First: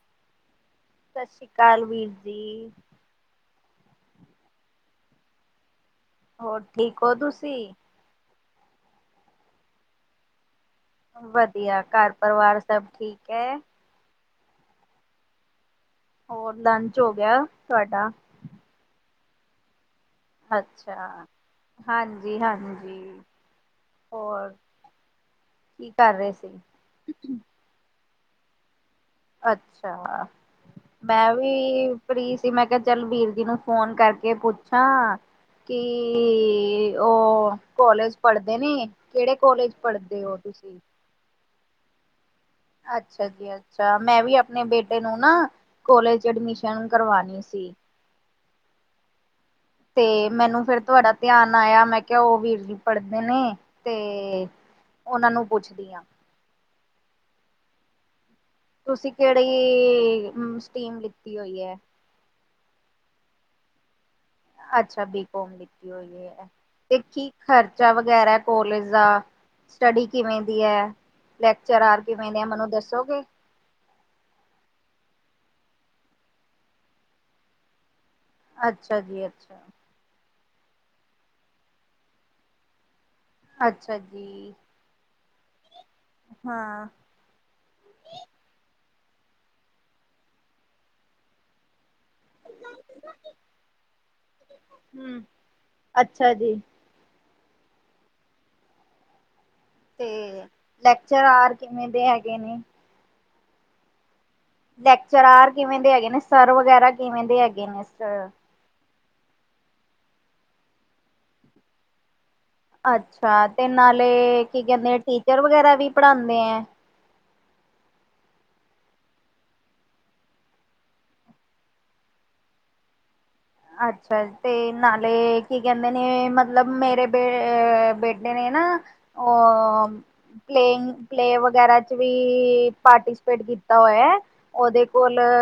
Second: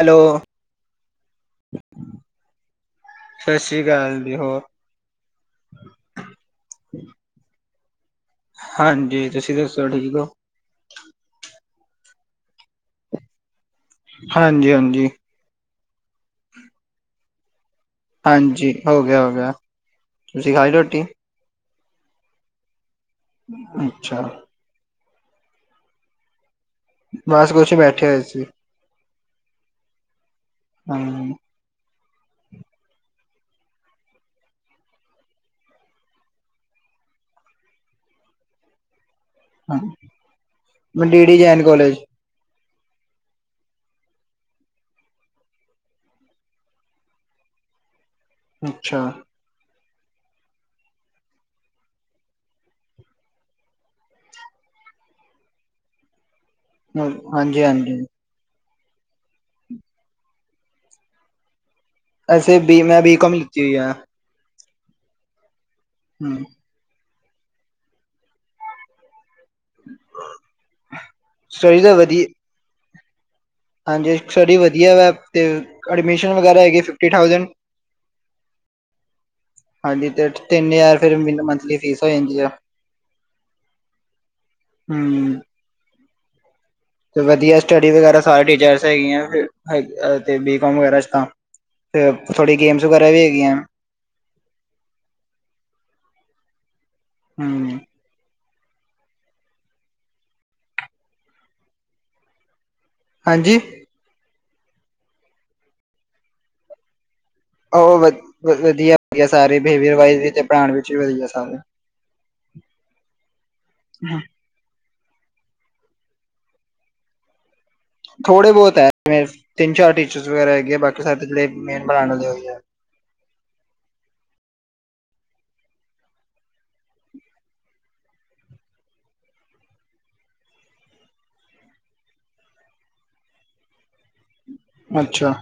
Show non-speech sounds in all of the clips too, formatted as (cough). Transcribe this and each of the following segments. Hello ਸਤਿ ਸ੍ਰੀ ਅਕਾਲ ਵੀਰ ਜੀ। ਸਤਿ ਸ੍ਰੀ ਅਕਾਲ ਜੀ ਹੋਰ। ਹੋਰ ਠੀਕ ਹੋ ਤੁਸੀਂ? ਹਾਂਜੀ ਤੁਸੀਂ ਦੱਸੋ ਠੀਕ ਹੋ? ਵਧੀਆ ਘਰ ਪਰਿਵਾਰ ਸਭ ਠੀਕ ਹੈ? ਹਾਂਜੀ ਹਾਂਜੀ ਹੋਰ ਲੰਚ ਹੋ ਗਿਆ ਤੁਹਾਡਾ? ਹਾਂਜੀ ਹੋ ਗਿਆ ਹੋ ਗਿਆ। ਤੁਸੀਂ ਖਾਈ ਰੋਟੀ ਅੱਛਾ, ਹਾਂਜੀ-ਹਾਂਜੀ। ਅੱਛਾ। ਕੀ ਕਾਰ ਰਿਹ ਸੀ? ਬਾਸ ਕੁਛ ਬੈਠੇ ਹੋਏ ਸੀ। ਅੱਛਾ, ਹਾਂ ਮੈਂ ਵੀ ਵੀ ਫੀ੍ ਸੀ ਮੈਂ ਕਿਆ ਚੱਲ ਵੀਰ ਜੀ ਨੂੰ ਫੋਨ ਕਰਕੇ ਪੁੱਛਾਂ। ਕੀ ਉ ਕੋਲੇਜ ਪੜ੍ਹਦੇ ਨੇ ਕੇੜੇ ਕੋਲੇਜ ਹਾਂ ਪੜ੍ਹਦੇ ਹੋ ਤੁਸੀਂ? ਮੈਂ ਡੀਡੀ ਜੈਨ ਕੋਲੇਜ। ਅੱਛਾ ਜੀ। ਅੱਛਾ, ਮੈਂ ਵੀ ਅਪਣੇ ਬੇਟੇ ਨੂੰ ਨਾ ਕੋਲੇਜ ਐਡਮਿਸ਼ਨ ਕਰਵਾਣੀ ਸੀ। ਅੱਛਾ। ਤੇ ਮੈਨੂੰ ਫੇਰ ਤੁਆਡਾ ਧਿਆਨ ਆਇਆ, ਮੈਂ ਕਿਆ ਉ ਵੀਰ ਜੀ ਪੜ੍ਹਦੇ ਨੇ ਤੇ ਉਨਾਂ ਨੂੰ ਪੁੱਛਦੀ ਆ। ਹਾਂਜੀ-ਹਾਂਜੀ। ਤੁਸੀਂ ਕੇੜੀ ਸਟੀਮ ਲਿੱਤੀ ਹੋਈ ਏ। ਅਸੀ ਬੀ ਮੈਂ ਬੀ ਕੋਮ ਲਿਤੀ ਹੋਈ ਏ। ਅੱਛਾ, ਬੀਕੋਮ ਲਤੀ ਹੋਈ ਹੂੰ, ਏ ਤੇ ਕੀ ਖਰਚਾ ਵਗੈਰਾ ਕੋਲੇਜ ਦਾ? ਸਟੱਡੀ ਕਿਵੇਂ ਦੀ ਏ, ਸਟੱਡੀ ਤਾਂ ਲੈਕਚਰਾਰ ਵਧੀਆ ਕਿਵੇਂ ਦੇ ਏ ਮੈਨੂੰ ਦੱਸੋਗੇ। ਹਾਂਜੀ ਸਟਡੀ ਵਧੀਆ ਵੇ, ਤੇ ਐਡਮਿਸ਼ਨ ਵਗੈਰਾ ਹੈਗੀ ਫਿਫਟੀ ਥਾੳਜੇਂਟ। ਅੱਛਾ ਜੀ ਅੱਛਾ। ਹਾਂਜੀ, ਤੇ ਤੇਨ ਹਜ਼ਾਰ ਫੇਰ ਮ ਮੰਥਲੀ ਫੀਸ ਹੋ ਜਾਂਦੀ ਆ। ਅੱਛਾ ਜੀ। ਹੁ। ਹਾਂ। ਤੇ ਵਧੀਆ ਸਟੱਡੀ ਵਗੈਰਾ ਸਾਰੇ ਟੀਚਰਸ ਹੈਗੀਆਂ ਤੇ ਬੀਕੋਮ ਵਗੈਰਾ ਚ' ਤਾਂ ਤੇ ਥੋੜ੍ਹੀ ਗੇਮਸ ਵਗੈਰਾ ਵੀ ਹੈਗੀਏ। ਹੁ ਅੱਛਾ ਜੀ। ਹਮ। ਹਮ, ਲੈਕਚਰ ਆਰ ਕਿਵੇਂ ਦੇ ਹੈਗੇ ਨੇ। ਹਾਂਜੀ? ਲੈਕਚਰਾਰ ਕਿਵੇਂ ਦੇ ਹੈਗੇ ਨੇ? ਸਰ ਵਗੈਰਾ ਕਿਵੇਂ ਦੇ ਹੈਗੇ ਨੇ? ਉਹ ਵਧੀਆ ਵਧੀਆ ਸਾਰੇ, ਬਿਹੇਵੀਅਰ ਵਾਇਜ਼ ਵੀ ਪੜ੍ਹਾਉਣ ਵਿੱਚ ਵੀ ਵਧੀਆ ਸਾਰੇ। ਅੱਛਾ ਤੇ ਨਾਲੇ ਕੀ ਕਹਿੰਦੇ ਟੀਚਰ ਵਗੈਰਾ ਵੀ ਪੜਾਉਂਦੇ ਆ? ਥੋੜੇ ਬਹੁਤ ਐ ਤਿੰਨ ਚਾਰ ਟੀਚਰ ਵਗੈਰਾ ਹੈਗੇ ਆ, ਬਾਕੀ ਸਾਰੇ ਜਿਹੜੇ ਮੇਨ ਅੱਛਾ ਤੇ ਨਾਲੇ ਕੀ ਕਹਿੰਦੇ ਨੇ, ਮਤਲਬ ਮੇਰੇ ਬੇਟੇ ਨੇ ਨਾ। ਉਹ। ਪਲੇੰਅ ਪਲੇਅ ਵਗੈਰਾ ਚ ਵੀ ਪਾਰਟੀਸਪੇਟ ਕੀਤਾ ਹੋਇਆ। ਉਹਦੇ ਕੋਲ ਅੱਛਾ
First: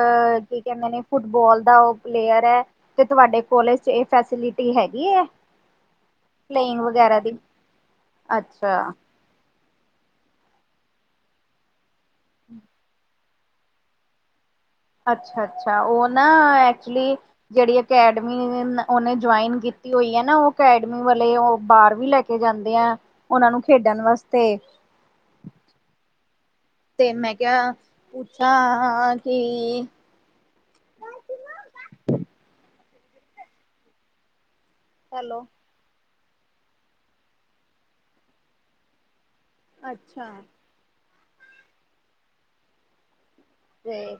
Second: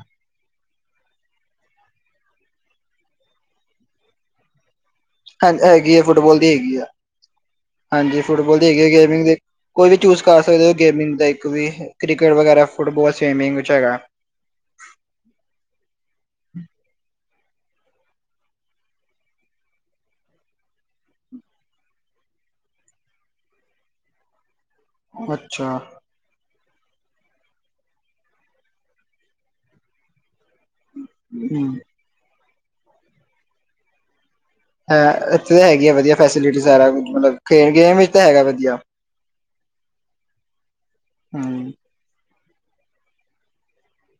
ਕੀ ਕਹਿੰਦੇ ਨੇ, ਫੁੱਟਬਾਲ ਦਾ ਉਹ ਪਲੇਅਰ ਹੈ। ਤੇ ਤੁਹਾਡੇ ਕੋਲੇਜ ਚ ਇਹ ਫੈਸਿਲਿਟੀ ਹੈਗੀ ਹੈ? ਹਾਂਜੀ ਹੈਗੀ ਆ ਫੁੱਟਬਾਲ ਦੀ ਹੈਗੀ ਪਲੇਇੰਗ ਆ, ਵਗੈਰਾ ਦੀ ਹਾਂਜੀ ਫੁੱਟਬਾਲ ਦੀ ਹੈਗੀ ਅੱਛਾ ਆ ਗੇਮਿੰਗ ਦੀ। ਕੋਈ ਵੀ ਚੂਜ ਕਰ ਸਕਦੇ ਹੋ ਗੇਮਿੰਗ ਦਾ, ਇੱਕ ਵੀ ਕ੍ਰਿਕਟ ਵਗੈਰਾ ਫੁੱਟਬਾਲ ਸਵੀਮਿੰਗ ਵਿੱਚ ਹੈਗਾ। ਅੱਛਾ ਅੱਛਾ, ਉਹ ਨਾ ਐਕਚੁਲੀ ਜਿਹੜੀ ਅਕੈਡਮੀ ਉਹ ਨੇ ਜੁਆਇਨ ਕੀਤੀ ਹੋਈ ਆ ਨਾ, ਉਹ ਅਕੈਡਮੀ ਵਾਲੇ ਬਾਹਰ ਵੀ ਲੈ ਕੇ ਜਾਂਦੇ ਆ ਉਹਨਾਂ ਨੂੰ ਖੇਡਣ ਵਾਸਤੇ। ਅੱਛਾ। ਤੇ ਮੈਂ ਕਿਹਾ ਪੁੱਛਾਂ, ਕਿ ਹਮ। ਹੈਲੋ ਇੱਥੇ ਤਾਂ ਹੈਗੀ ਆ ਵਧੀਆ ਫੈਸਿਲਿਟੀ ਸਾਰਾ ਕੁਝ ਮਤਲਬ ਖੇਡ ਗੇਮ ਵਿੱਚ ਤਾਂ ਹੈਗਾ ਵਧੀਆ ਅੱਛਾ। (unintelligible) ਤੇ,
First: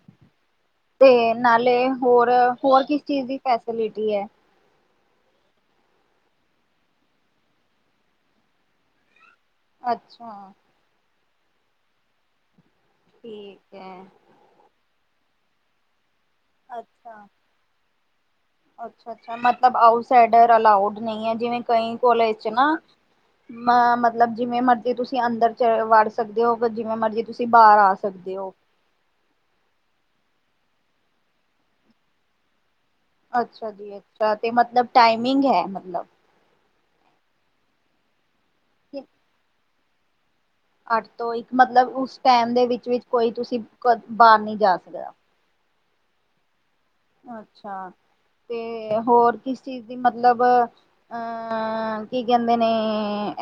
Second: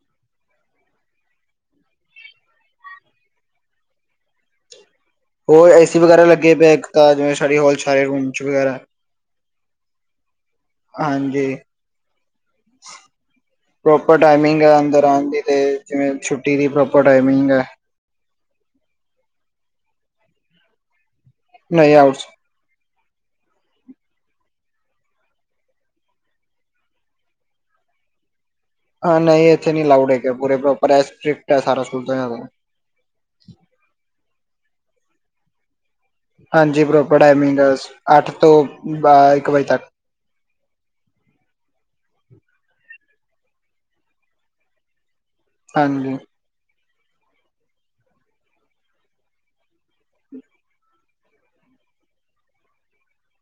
ਤੇ ਨਾਲੇ ਹੋਰ ਹੋਰ ਕਿਸ ਚੀਜ ਦੀ ਫੈਸਲਿਟੀ ਹੈ। ਹੋਰ ਏ ਸੀ ਵਗੈਰਾ ਲੱਗੇ ਪਏ ਇੱਕ ਤਾਂ ਜਿਵੇ ਸ਼ਾਰੀ ਹੋਲ, ਸਾਰੇ ਰੂਮ ਚ ਵਗੈਰਾ ਅੱਛਾ। ਹਾਂਜੀ ਠੀਕ ਹੈ ਪ੍ਰੋਪਰ ਟਾਈਮਿੰਗ ਹੈ ਅੰਦਰ ਆਨ ਦੀ ਤੇ ਜਿਵੇ ਛੁੱਟੀ ਦੀ ਪ੍ਰੋਪਰ ਅੱਛਾ ਟਾਈਮਿੰਗ ਐ ਅੱਛਾ, ਅੱਛਾ ਮਤਲਬ ਆਊਟਸਾਈਡਰ ਅਲਾਉਡ ਨਹੀ ਹੈ ਜਿਵੇਂ ਨਹੀਂ ਕਈ ਆਊਟ ਕੋਲ ਚ ਨਾ ਅ ਮਤਲਬ ਜਿਵੇ ਮਰਜੀ ਤੁਸੀਂ ਅੰਦਰ ਚ ਵੜ ਸਕਦੇ ਓ, ਜਿਵੇਂ ਮਰਜੀ ਤੁਸੀ ਬਾਰ ਆ ਸਕਦੇ ਓ ਹਾਂ ਨਹੀਂ ਇੱਥੇ ਨੀ ਲਾਊਡ ਹੈਗੇ, ਪੂਰੇ ਪ੍ਰੋਪਰ ਸਟ੍ਰਿਕਟ ਐ ਸਾਰਾ ਸਕੂਲ ਤੋ ਜਾਦਾ ਅੱਛਾ ਜੀ, ਅੱਛਾ ਤੇ ਮਤਲਬ ਟਾਈਮਿੰਗ ਹੈ ਮਤਲਬ ਹਾਂਜੀ, ਪ੍ਰੋਪਰ ਟਾਈਮਿੰਗ ਅੱਠ ਤੋਂ ਬਾਰਾ ਇੱਕ ਵਜੇ ਤੱਕ। ਅੱਠ ਤੋਂ ਇੱਕ, ਮਤਲਬ ਉਸ ਟੈਮ ਦੇ ਵਿੱਚ ਵਿੱਚ ਕੋਈ ਤੁਸੀ ਬਾਰ ਨੀ ਜਾ ਸਕਦਾ ਹਾਂਜੀ। ਅੱਛਾ, ਤੇ ਹੋਰ ਕਿਸ ਚੀਜ ਦੀ ਮਤਲਬ ਕੀ ਕੈਂਦੇ ਨੇ,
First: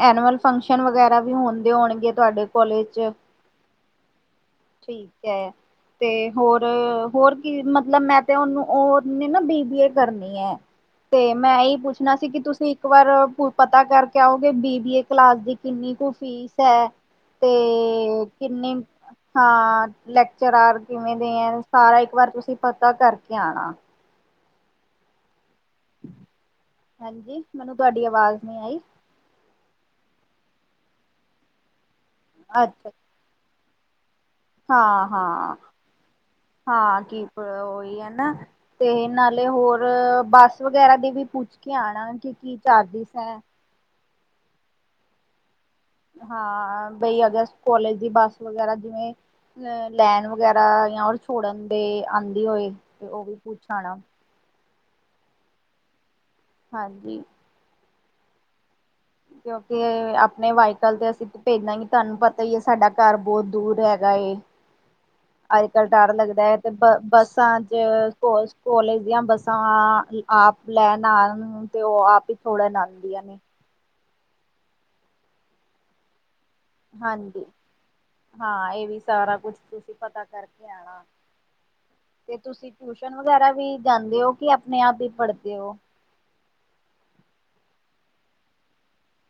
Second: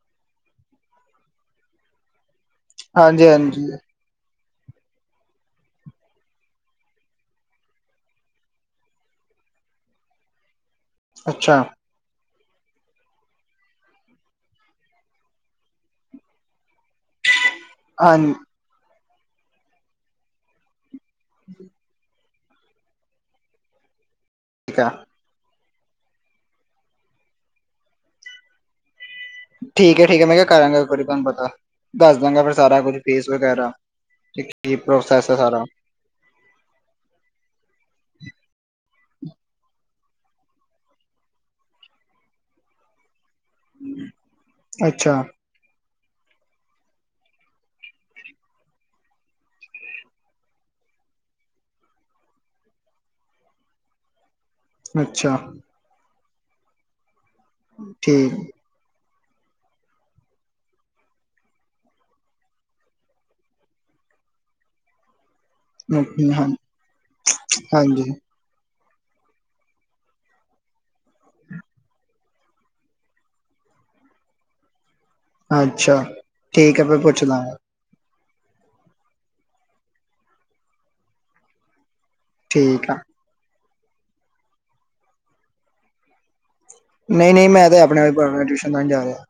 ਐਨੂਅਲ ਫੰਕਸ਼ਨ ਵਗੈਰਾ ਵੀ ਹੁੰਦੇ ਹੋਣਗੇ ਤੁਆਡੇ ਹਾਂਜੀ, ਹਾਂਜੀ ਠੀਕ ਐ ਤੇ ਹੋਰ ਹੋਰ ਕੀ ਮਤਲਬ ਮੈ ਤੇ ਓਨੂੰ, ਓਨੇ ਨਾ ਬੀ ਬੀ ਏ ਕਰਨੀ ਐ ਤੇ ਮੈ ਅੱਛਾ ਇਹੀ ਪੁੱਛਨਾ ਸੀ ਕਿ ਤੁਸੀ ਇੱਕ ਵਾਰ ਪਤਾ ਕਰਕੇ ਆਓਗੇ ਬੀ ਬੀ ਏ ਕਲਾਸ ਦੀ ਕਿੰਨੀ ਕੁ ਫੀਸ ਐ? ਤੇ ਹਾਂਜੀ ਕਿੰਨੀ ਹਾਂ, ਲੈਕਚਰਾਰ ਕਿਵੇ ਦੇ ਐ? ਸਾਰਾ ਇੱਕ ਵਾਰ ਤੁਸੀ ਪਤਾ ਕਰਕੇ ਆਣਾ ਠੀਕ ਐ। ਹਾਂਜੀ, ਮੈਨੂੰ ਤੁਹਾਡੀ ਆਵਾਜ ਨਹੀ ਆਈ। ਠੀਕ ਐ, ਠੀਕ ਐ, ਮੈ ਕੇ ਕਰਾਂਗਾ ਇੱਕ ਵਾਰੀ ਤੁਹਾਨੂੰ ਪਤਾ, ਦੱਸ ਦਾਂਗਾ ਫੇਰ ਸਾਰਾ ਅੱਛਾ ਕੁੱਜ ਫੀਸ ਵਗੈਰਾ ਠੀਕ ਕੀ ਹਾਂ ਪ੍ਰੋਸੈਸ ਐ ਹਾਂ ਸਾਰਾ ਹਾਂ, ਕੀ ਓਹੀ ਹੈ ਨਾ ਤੇ ਨਾਲੇ ਹੋਰ ਬੱਸ ਵਗੈਰਾ ਦੇ ਵੀ ਪੁੱਛ ਕੇ ਆਣਾ ਕਿ ਕੀ ਚਾਰਸੇਸ ਹੈ? ਅੱਛਾ। ਹਾਂ, ਬਈ ਅਗਰ ਕੋਲੇਜ ਦੀ ਬੱਸ ਵਗੈਰਾ ਜਿਵੇ ਅ ਲੈਣ ਵਗੈਰਾ ਯਾ ਹੋਰ ਛੋੜਨ ਦੇ ਆਂਦੀ ਹੋਏ ਤੇ ਓਹ ਵੀ ਪੁੱਛ ਆਣਾ ਅੱਛਾ। ਹਾਂਜੀ। ਠੀਕ ਕੇਓਂ ਕੇ ਆਪਣੇ ਵਾਈਕਲ ਤੇ ਅਸੀਂ ਭੇਜਾਂਗੇ ਤਾਨੂੰ ਪਤਾ ਹੀ ਏ, ਸਾਡਾ ਘਰ ਬੋਤ ਦੂਰ ਹੈਗਾ ਏ। ਅੱਜ-ਕੱਲ ਡਰ ਲੱਗਦਾ ਹਾਂ ਐ ਤੇ ਬ ਬੱਸਾਂ ਹਾਂਜੀ ਚ ਕੋਲੇਜ ਦੀਆਂ ਬੱਸਾਂ ਆਪ ਲੈਣ ਆਣ ਤੇ ਓ ਆਪ ਹੀ ਛੋੜਨ ਆਂਦੀਆਂ ਨੇ ਅੱਛਾ। ਠੀਕ ਹੈ ਮੈਂ ਪੁੱਛ ਹਾਂਜੀ, ਲਾਂਗਾ ਹਾਂ ਏ ਵੀ ਸਾਰਾ ਕੁਛ ਤੁਸੀ ਪਤਾ ਕਰਕੇ ਆਣਾ ਤੇ ਤੁਸੀ ਠੀਕ ਆ ਟਿਊਸ਼ਨ ਵਗੈਰਾ ਵੀ ਜਾਂਦੇ ਓ ਕਿ ਆਪਣੇ ਆਪ ਹੀ ਪੜਦੇ ਓ ਨਈ, ਨਈ ਮੈਂ ਤਾਂ ਅਪਣੇ ਆਪ ਪੜ ਰੇਆ, ਟਿਊਸ਼ਨ ਤਾ ਨੀ ਜਾ ਰਿਆ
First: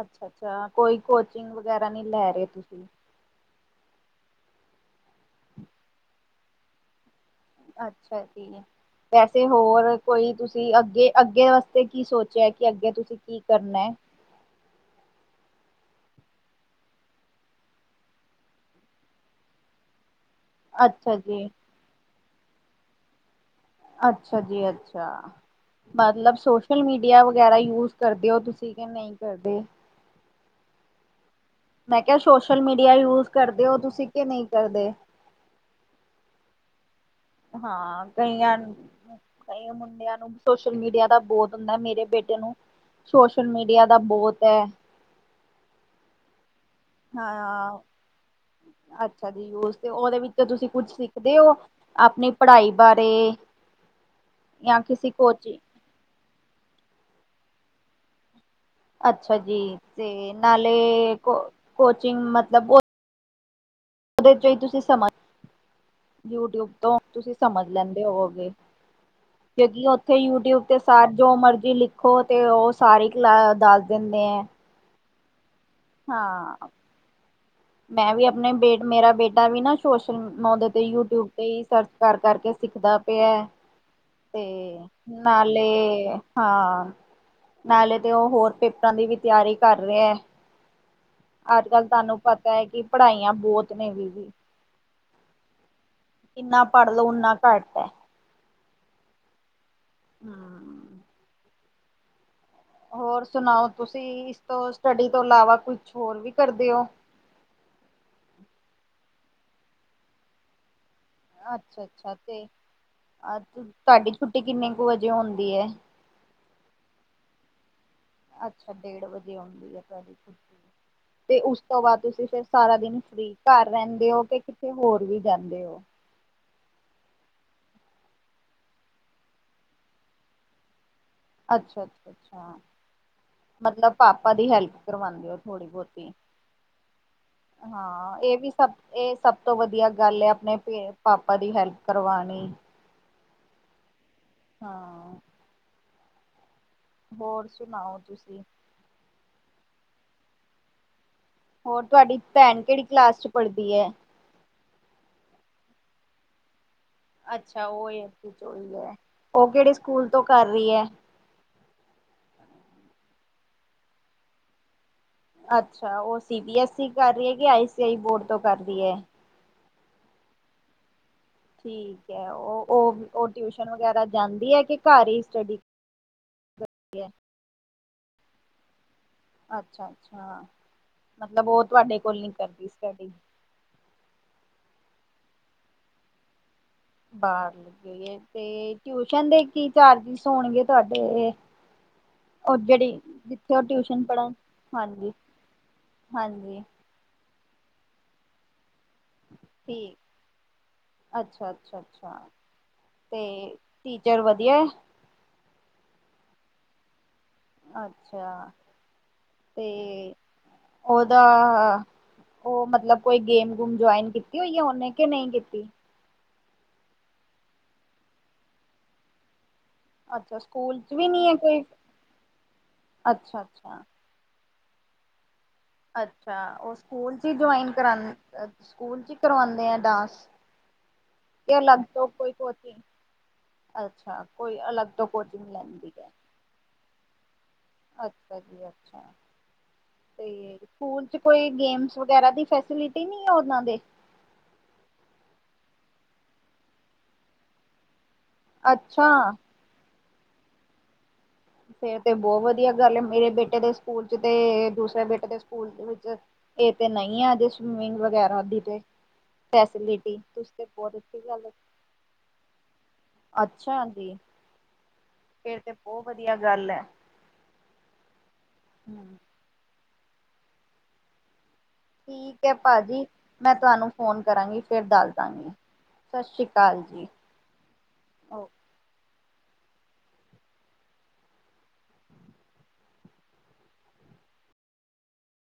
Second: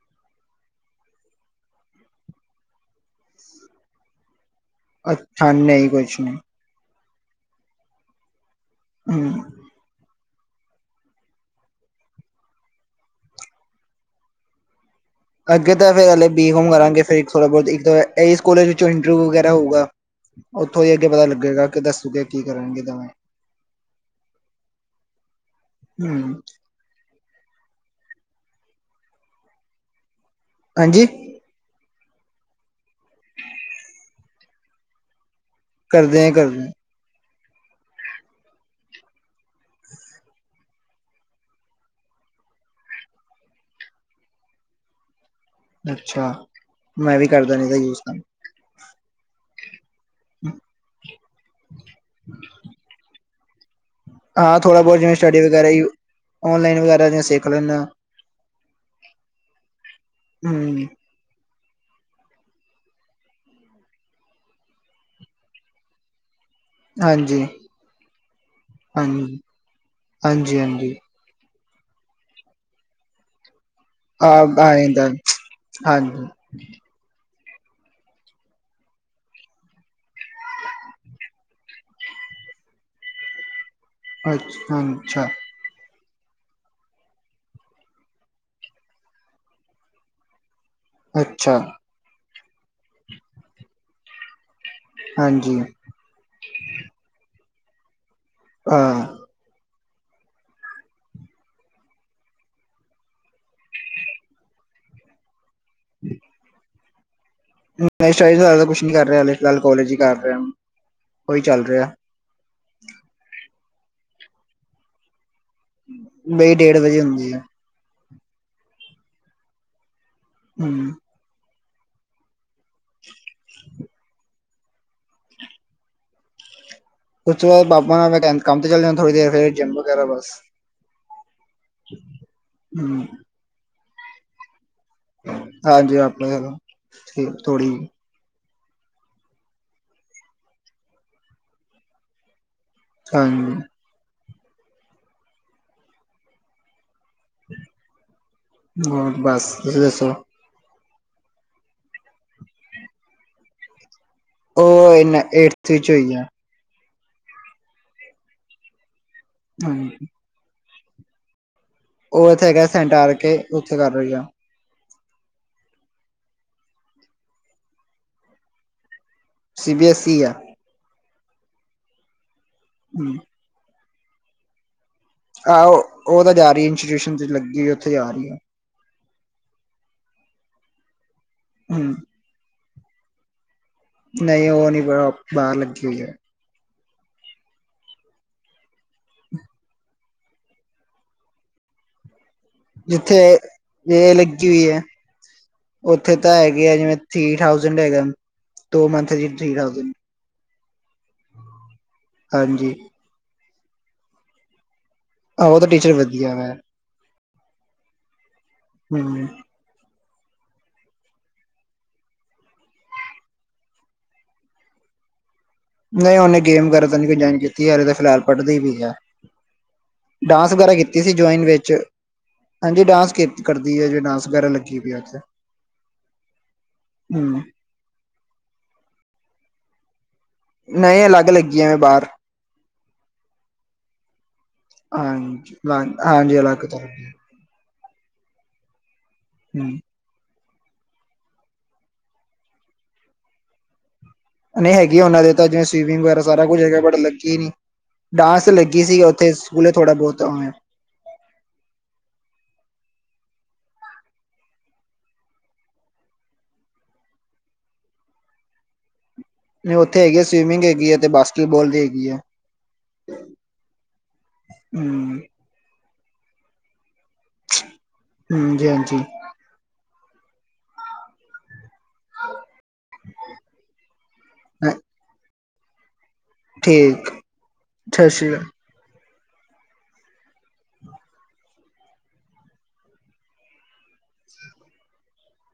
ਅੱਛਾ, ਅੱਛਾ ਕੋਈ ਕੋਚਿੰਗ ਵਗੈਰਾ ਨਈ ਲੈ ਰਹੇ ਤੁਸੀਂ? ਅੱਛਾ, ਨਹੀਂ ਕੁਛ ਨਈ। ਅੱਛਾ ਜੀ, ਹੂੰ ਵੈਸੇ ਹੋਰ ਕੋਈ ਤੁਸੀਂ ਅੱਗੇ, ਅੱਗੇ ਵਸਤੇ ਕੀ ਸੋਚੇਆ ਕਿ ਅੱਗੇ ਤੁਸੀਂ ਕੀ ਕਰਨਾ ਐ? ਅੱਗੇ ਤਾ ਫੇਰ ਹਲੇ ਬੀ ਕੋਮ ਕਰਾਂਗੇ ਫਿਰ ਥੋੜਾ ਬੋਤ ਇਕ ਤਾ, ਏਹਿਸ ਕੋਲੇਜ ਵਿੱਚੋ ਇੰਟਰਵਿਊ ਵਗੈਰਾ ਹੋਊਗਾ। (unintelligible) ਓਥੋਂ ਹੀ ਅੱਗੇ ਪਤਾ ਜੀ, ਲੱਗੇਗਾ ਕਿ ਦੱਸੂਗੇ ਕੀ ਕਰਨਗੇ ਦਵੇ ਅੱਛਾ ਜੀ, ਅੱਛਾ ਹੂੰ ਮਤਲਬ ਸੋਸ਼ ਸੋਸ਼ਲ ਮੀਡੀਆ ਵਗੈਰਾ ਯੂਜ ਕਰਦੇ ਹੋ ਤੁਸੀਂ ਕਿ ਨਹੀਂ ਕਰਦੇ ਹਾਂਜੀ ਮੈਂ ਕਿਹਾ ਸੋਸ਼ਲ ਮੀਡੀਆ ਯੂਜ ਕਰਦੇ ਹੋ ਤੁਸੀਂ ਕਿ ਨਹੀਂ ਕਰਦੇ ਕਰਦੇ ਆ ਕਰਦੇ ਹਾਂ ਕਈਆਂ, ਕਈ ਮੁੰਡਿਆਂ ਨੂੰ ਸੋਸ਼ਲ ਮੀਡੀਆ ਦਾ ਬਹੁਤ ਹੁੰਦਾ ਮੇਰੇ ਬੇਟੇ ਨੂੰ ਸੋਸ਼ਲ ਮੀਡੀਆ ਦਾ ਬਹੁਤ ਹੈ, ਅੱਛਾ, ਮੈਂ ਵੀ ਕਰਦਾ ਨਹੀਂ ਤਾਂ ਹਾਂ ਯੂਜ ਕਰ ਅੱਛਾ ਜੀ ਯੂਸ ਤੇ ਉਹਦੇ ਵਿੱਚ, ਜਿੱਦਾ ਤੁਸੀ ਕੁੱਝ ਲਿਖਦੇ ਹੋ ਆਪਣੀ ਪੜ੍ਹਾਈ ਬਾਰੇ, ਹਾਂ ਥੋੜਾ ਜਾਂ ਬਹੁਤਾ ਕਿਸੇ ਜਿਵੇ ਸਟੱਡੀ ਕੋਚਿੰ ਵਗੈਰਾ, ਹੀ ਔਨਲਾਈਨ ਵਗੈਰਾ ਜਿਵੇ ਸਿੱਖ ਲੈਂਦਾ। ਅੱਛਾ ਜੀ ਤੇ ਨਾਲੇ ਹਮ ਕੋ ਕੋਚਿੰਗ ਮਤਲਬ ਬਹੁ, ਉਹਦੇ ਚ ਹੀ ਤੁਸੀਂ ਸਮਾਂ ਯੂਟਿਊਬ ਤੋਂ ਤੁਸੀਂ ਹਾਂਜੀ ਸਮਝ ਲੈਂਦੇ ਹੋਵੋਗੇ, ਹਾਂਜੀ ਕਿਉਂਕਿ ਉੱਥੇ ਹਾਂਜੀ ਯੂਟਿਊਬ ਤੇ ਹਾਂਜੀ ਸਾਰ ਜੋ ਮਰਜੀੀ ਲਿਖੋ ਤੇ ਉਹ ਸਾਰੀ ਕ ਦ ਹਾਂ ਆਏਦਾ, ਹਾਂ। ਮੈਂ ਵੀ ਆਪਣੇ ਬੇ ਮੇਰਾ ਬੇਟਾ ਵੀ ਨਾ ਸੋਸ਼ਲ ਮੁਦੇ ਤੇ ਯੂਟਿਊਬ ਤੇ ਹੀ ਸਰਚ, ਕਰ ਕਰਕੇ ਸਿੱਖਦਾ ਪਿਆ ਤੇ ਅੱਛਾ ਨਾਲ, ਅੱਛਾ ਨਾਲੇ ਹਾਂ ਨਾਲੇ ਤੇ ਉਹ ਹੋਰ ਪੇਪਰਾਂ ਦੀ ਵੀ ਤਿਆਰੀ ਕਰ ਰਿਹਾ ਹੈ। ਅੱਛਾ ਅੱਜ ਕੱਲ੍ਹ ਤੁਹਾਨੂੰ ਪਤਾ ਹੈ ਕਿ ਪੜ੍ਹਾਈਆਂ ਬਹੁਤ ਨੇ ਵੀ। ਹਾਂਜੀ। ਜਿੰਨਾ ਪੜ੍ਹ ਲੋ ਓਨਾ ਘੱਟ ਆ, ਹਾਂ, ਹਮ ਹੋਰ ਸੁਣਾਓ ਤੁਸੀਂ ਇਸ ਤੋਂ ਸਟੱਡੀ ਤੋਂ ਇਲਾਵਾ ਕੁਛ ਹੋਰ ਵੀ ਕਰਦੇ ਹੋ। ਨਹੀਂ ਸਟੱਡੀਜ਼ ਤੋ ਜਿਆਦਾ ਕੁਛ ਨੀ ਕਰ ਰਿਹਾ ਫਿਲਹਾਲ ਕੋਲੇਜ ਹੀ ਕਰ ਰਿਹਾ। ਉਹੀ ਚੱਲ ਅੱਛਾ, ਰਿਹਾ ਅੱਛਾ ਤੇ ਅ ਤੁਹਾਡੀ ਛੁੱਟੀ ਕਿੰਨੇ ਕੁ ਵਜੇ ਹੁੰਦੀ ਏ। ਬਈ ਡੇਢ ਵਜੇ ਹੁੰਦੀ ਆ। ਅੱਛਾ ਡੇਢ ਵਜੇ ਆਉਂਦੀ ਆ ਤੁਹਾਡੀ ਛੁੱਟੀ। ਹਮ ਤੇ ਉਸ ਤੋਂ ਬਾਅਦ ਤੁਸੀਂ ਫਿਰ ਸਾਰਾ ਦਿਨ ਫਰੀ ਘਰ ਰਹਿੰਦੇ ਹੋ ਕਿ ਕਿੇਤੇ ਹੋਰ ਵੀ ਜਾਂਦੇ ਹੋ। ਉਸ ਤੋ ਬਾਅਦ ਪਾਪਾ ਨਾਲ ਮੈਂ ਕ ਕੰਮ ਤੇ ਚੱਲ ਜਾਨਾ ਥੋੜ੍ਹੀ ਦੇਰ ਫਿਰ ਜਿਮ ਵਗੈਰਾ ਬਸ। ਅੱਛਾ, ਅੱਛਾ, ਅੱਛਾ, ਹਮ ਮਤਲਬ ਪਾਪਾ ਦੀ ਹੈਲਪ, ਕਰਵਾਉਂਦੇ ਹੋ ਥੋੜ੍ਹੀ ਹਾਂਜੀ ਬਹੁਤੀ ਆਪਣਾ ਚਲੋ ਠੀਕ ਥੋੜੀ ਹਾਂ ਇਹ ਵੀ, ਸਭ ਇਹ ਸਭ ਤੋਂ ਵਧੀਆ ਗੱਲ ਹੈ ਆਪਣੇ ਪੇਂਰ ਪਾਪਾ ਦੀ ਹੈਲਪ ਕਰਵਾਣੀ। ਹਾਂਜੀ। ਹਾਂ ਹੋਰ ਸੁਣਾਓ ਤੁਸੀਂ ਹੋਰ ਬਸ, ਤੁਸੀਂ ਦੱਸੋ ਹੋਰ ਤੁਹਾਡੀ ਭੈਣ ਕਿਹੜੀ ਕਲਾਸ ਚ ਪੜ੍ਹਦੀ ਹੈ? ਉਹ ਇਨਾਂ ਏਟਥ ਵਿੱਚ ਹੋਈ ਆ ਅੱਛਾ ਉਹ ਛੋਟੀ ਹੈ, ਉਹ ਕਿਹੜੇ ਹਾਂਜੀ ਸਕੂਲ ਤੋਂ ਕਰ ਰਹੀ ਹੈ? ਉਹ ਇੱਥੇ ਹੈਗਾ ਸੈਂਟ ਆ ਕੇ, ਉੱਥੇ ਕਰ ਰਹੀ ਆ ਅੱਛਾ, ਉਹ ਸੀ ਬੀ ਐਸ ਈ ਕਰ ਰਹੀ ਹੈ ਕਿ ਆਈ ਸੀ ਆਈ ਬੋਰਡ ਤੋਂ ਕਰ ਰਹੀ ਹੈ? ਸੀ ਬੀ ਐੱਸ ਈ ਹੈ। ਠੀਕ ਹੈ, ਉਹ ਉਹ ਹਮ- ਉਹ ਟਿਊਸ਼ਨ ਵਗੈਰਾ ਜਾਂਦੀ ਹੈ ਕਿ ਘਰ ਹੀ ਸਟੱਡੀ ਆਹ ਉਹ ਤਾਂ ਜਾ ਰਹੀ ਕਰਦੀ ਹੈ? ਇੰਸਟੀਟਿਊਸ਼ਨ ਤੇ ਲੱਗੀ ਹੋ ਉੱਥੇ ਜਾ ਰਹੀ ਆ। ਅੱਛਾ ਅੱਛਾ, ਮਤਲਬ ਉਹ ਹਮ ਤੁਹਾਡੇ ਕੋਲ ਨੀ ਕਰਦੀ ਸਟੱਡੀ ਨਹੀਂ ਉਹ ਨਹੀਂ, ਬਾਹਰ ਲੱਗੀ ਹੋਈ ਹੈ। ਬਾਹਰ ਲੱਗ ਗਈਏ। ਤੇ ਟਿਊਸ਼ਨ ਦੇ ਕੀ ਚਾਰਜਿਸ ਹੋਣਗੇ ਤੁਹਾਡੇ? ਉਹ ਜਿਹੜੀ ਜਿੱਥੇ ਉਹ ਟਿਊਸ਼ਨ ਇਹ ਪੜ੍ਹਨ ਲੱਗੀ ਹੋਈ ਹੈ ਹਾਂਜੀ ਉੱਥੇ ਤਾਂ ਹਾਂਜੀ ਹੈਗੇ ਆ ਜਿਵੇਂ ਥ੍ਰਰੀ ਥਾਊਜੈਂਡ ਹੈਗਾ ਦੋ ਮੰਥਲੀ ਥਰੀ ਥਾਊਜੈਂਡ ਠੀਕ ਅੱਛਾ ਅੱਛਾ ਅੱਛਾ, ਹਾਂਜੀ ਤੇ ਟੀਚਰ ਵਧੀਆ ਹੈ? ਆਹੋ ਉਹ ਤਾਂ ਟੀਚਰ ਵਧੀਆ ਵੇ। ਅੱਛਾ। ਹਮ। ਤੇ ਉਹਦਾ ਉਹ ਮਤਲਬ ਕੋਈ ਗੇਮ ਗੂਮ ਜੁਆਇਨ ਕੀਤੀ ਹੋਈ ਆ ਉਹਨੇ ਕਿ ਨਹੀਂ ਕੀਤੀ? ਨਹੀਂ ਉਹਨੇ ਗੇਮ ਵਗੈਰਾ ਤਾਂ ਨਹੀਂ ਕੋਈ ਜੁਆਇਨ ਕੀਤੀ, ਹਰੇ ਤਾਂ ਫਿਲਹ ਪੜ੍ਹਦੀ ਵੀ ਹੈ। ਅੱਛਾ ਡਾਂਸ ਵਗੈਰਾ ਸਕੂਲ ਚ ਕੀਤੀ ਵੀ ਸੀ ਨੀ ਹੈ ਜੁਆਇਨ ਕੋਈ ਵਿੱਚ ਹਾਂਜੀ ਡਾਂਸ ਅੱਛਾ ਅੱਛਾ ਕਰਦੀ ਹੈ ਜਿਵੇਂ ਡਾਂਸ ਵਗੈਰਾ ਲੱਗੀ ਪਈ ਆ ਉੱਥੇ ਅੱਛਾ, ਉਹ ਸਕੂਲ ਚ ਹਮ ਜੁਆਇੰਨ ਸਕੂਲ ਚ ਕਰਵਾਉਦੇ ਆ ਡਾਂਸ? ਨਹੀਂ, ਅਲੱਗ ਲੱਗੀ ਆ ਮੈਂ ਬਾਹਰ (unintelligible) ਹ ਅੱਛਾ। ਤੋਂ ਕੋਚਿੰਗ ਹਾਂਜੀ ਲੈਂਦੀ ਹੈ ਹਾਂਜੀ, ਅਲੱਗ ਅੱਛਾ ਜੀ ਅੱਛਾ। ਹਮ। ਤੇ ਸਕੂਲ ਚ ਕੋਈ ਗੇਮਸ ਵਗੈਰਾ ਦੀ ਫੈਸਿਲਿਟੀ ਨਹੀਂ ਆ ਉਹਨਾਂ ਦੇ? ਨਹੀਂ ਹੈਗੀ ਉਹਨਾਂ ਦੇ ਤਾਂ, ਜਿਵੇਂ ਸਵੀਮਿੰਗ ਵਗੈਰਾ ਸਾਰਾ ਕੁੱਝ ਹੈਗਾ ਬਟ ਲੱਗੀ ਹੀ ਨੀ। ਡਾਂਸ ਲੱਗੀ ਸੀ ਅੱਛਾ ਉੱਥੇ, ਸਕੂਲੇ ਥੋੜ੍ਹਾ ਬਹੁਤ ਵੇ ਫੇਰ ਤੇ ਬਹੁਤ ਵਧੀਆ ਗੱਲ ਹੈ ਮੇਰੇ ਬੇਟੇ ਦੇ ਸਕੂਲ ਚ ਤੇ, ਦੂਸਰੇ ਬੇਟੇ ਦੇ ਸਕੂਲ ਵਿੱਚ ਇਹ ਤੇ ਨਹੀਂ ਹੈ ਅਜੇ ਸਵਿਮਿੰਗ ਵਗੈਰਾ ਦੀ ਤੇ ਨਹੀਂ ਉੱਥੇ ਫੈਸਿਲਿਟੀ ਹੈਗੀ ਹੈ ਤੁਸੀਂ ਸਵੀਮਿੰਗ ਹੈਗੀ ਹੈ ਬਹੁਤ ਤੇ ਅੱਛੀ ਗੱਲ ਬਾਸਕਿਟਬਾਲ ਦੀ ਹੈਗੀ ਹੈ। ਅੱਛਾ ਜੀ। ਹਮ। ਫੇਰ ਤੇ ਬਹੁਤ ਵਧੀਆ ਗੱਲ ਹੈ। ਹਾਂਜੀ ਹਾਂਜੀ। ਹਮ ਠੀਕ ਹੈ ਭਾਜੀ, ਮੈਂ ਤੁਹਾਨੂੰ ਫੋਨ ਕਰਾਂਗੀ, ਫਿਰ ਦੱਸ ਦਵਾਂਗੀ। ਠੀਕ, ਸਤਿ ਸ੍ਰੀ ਅਕਾਲ। ਓਕੇ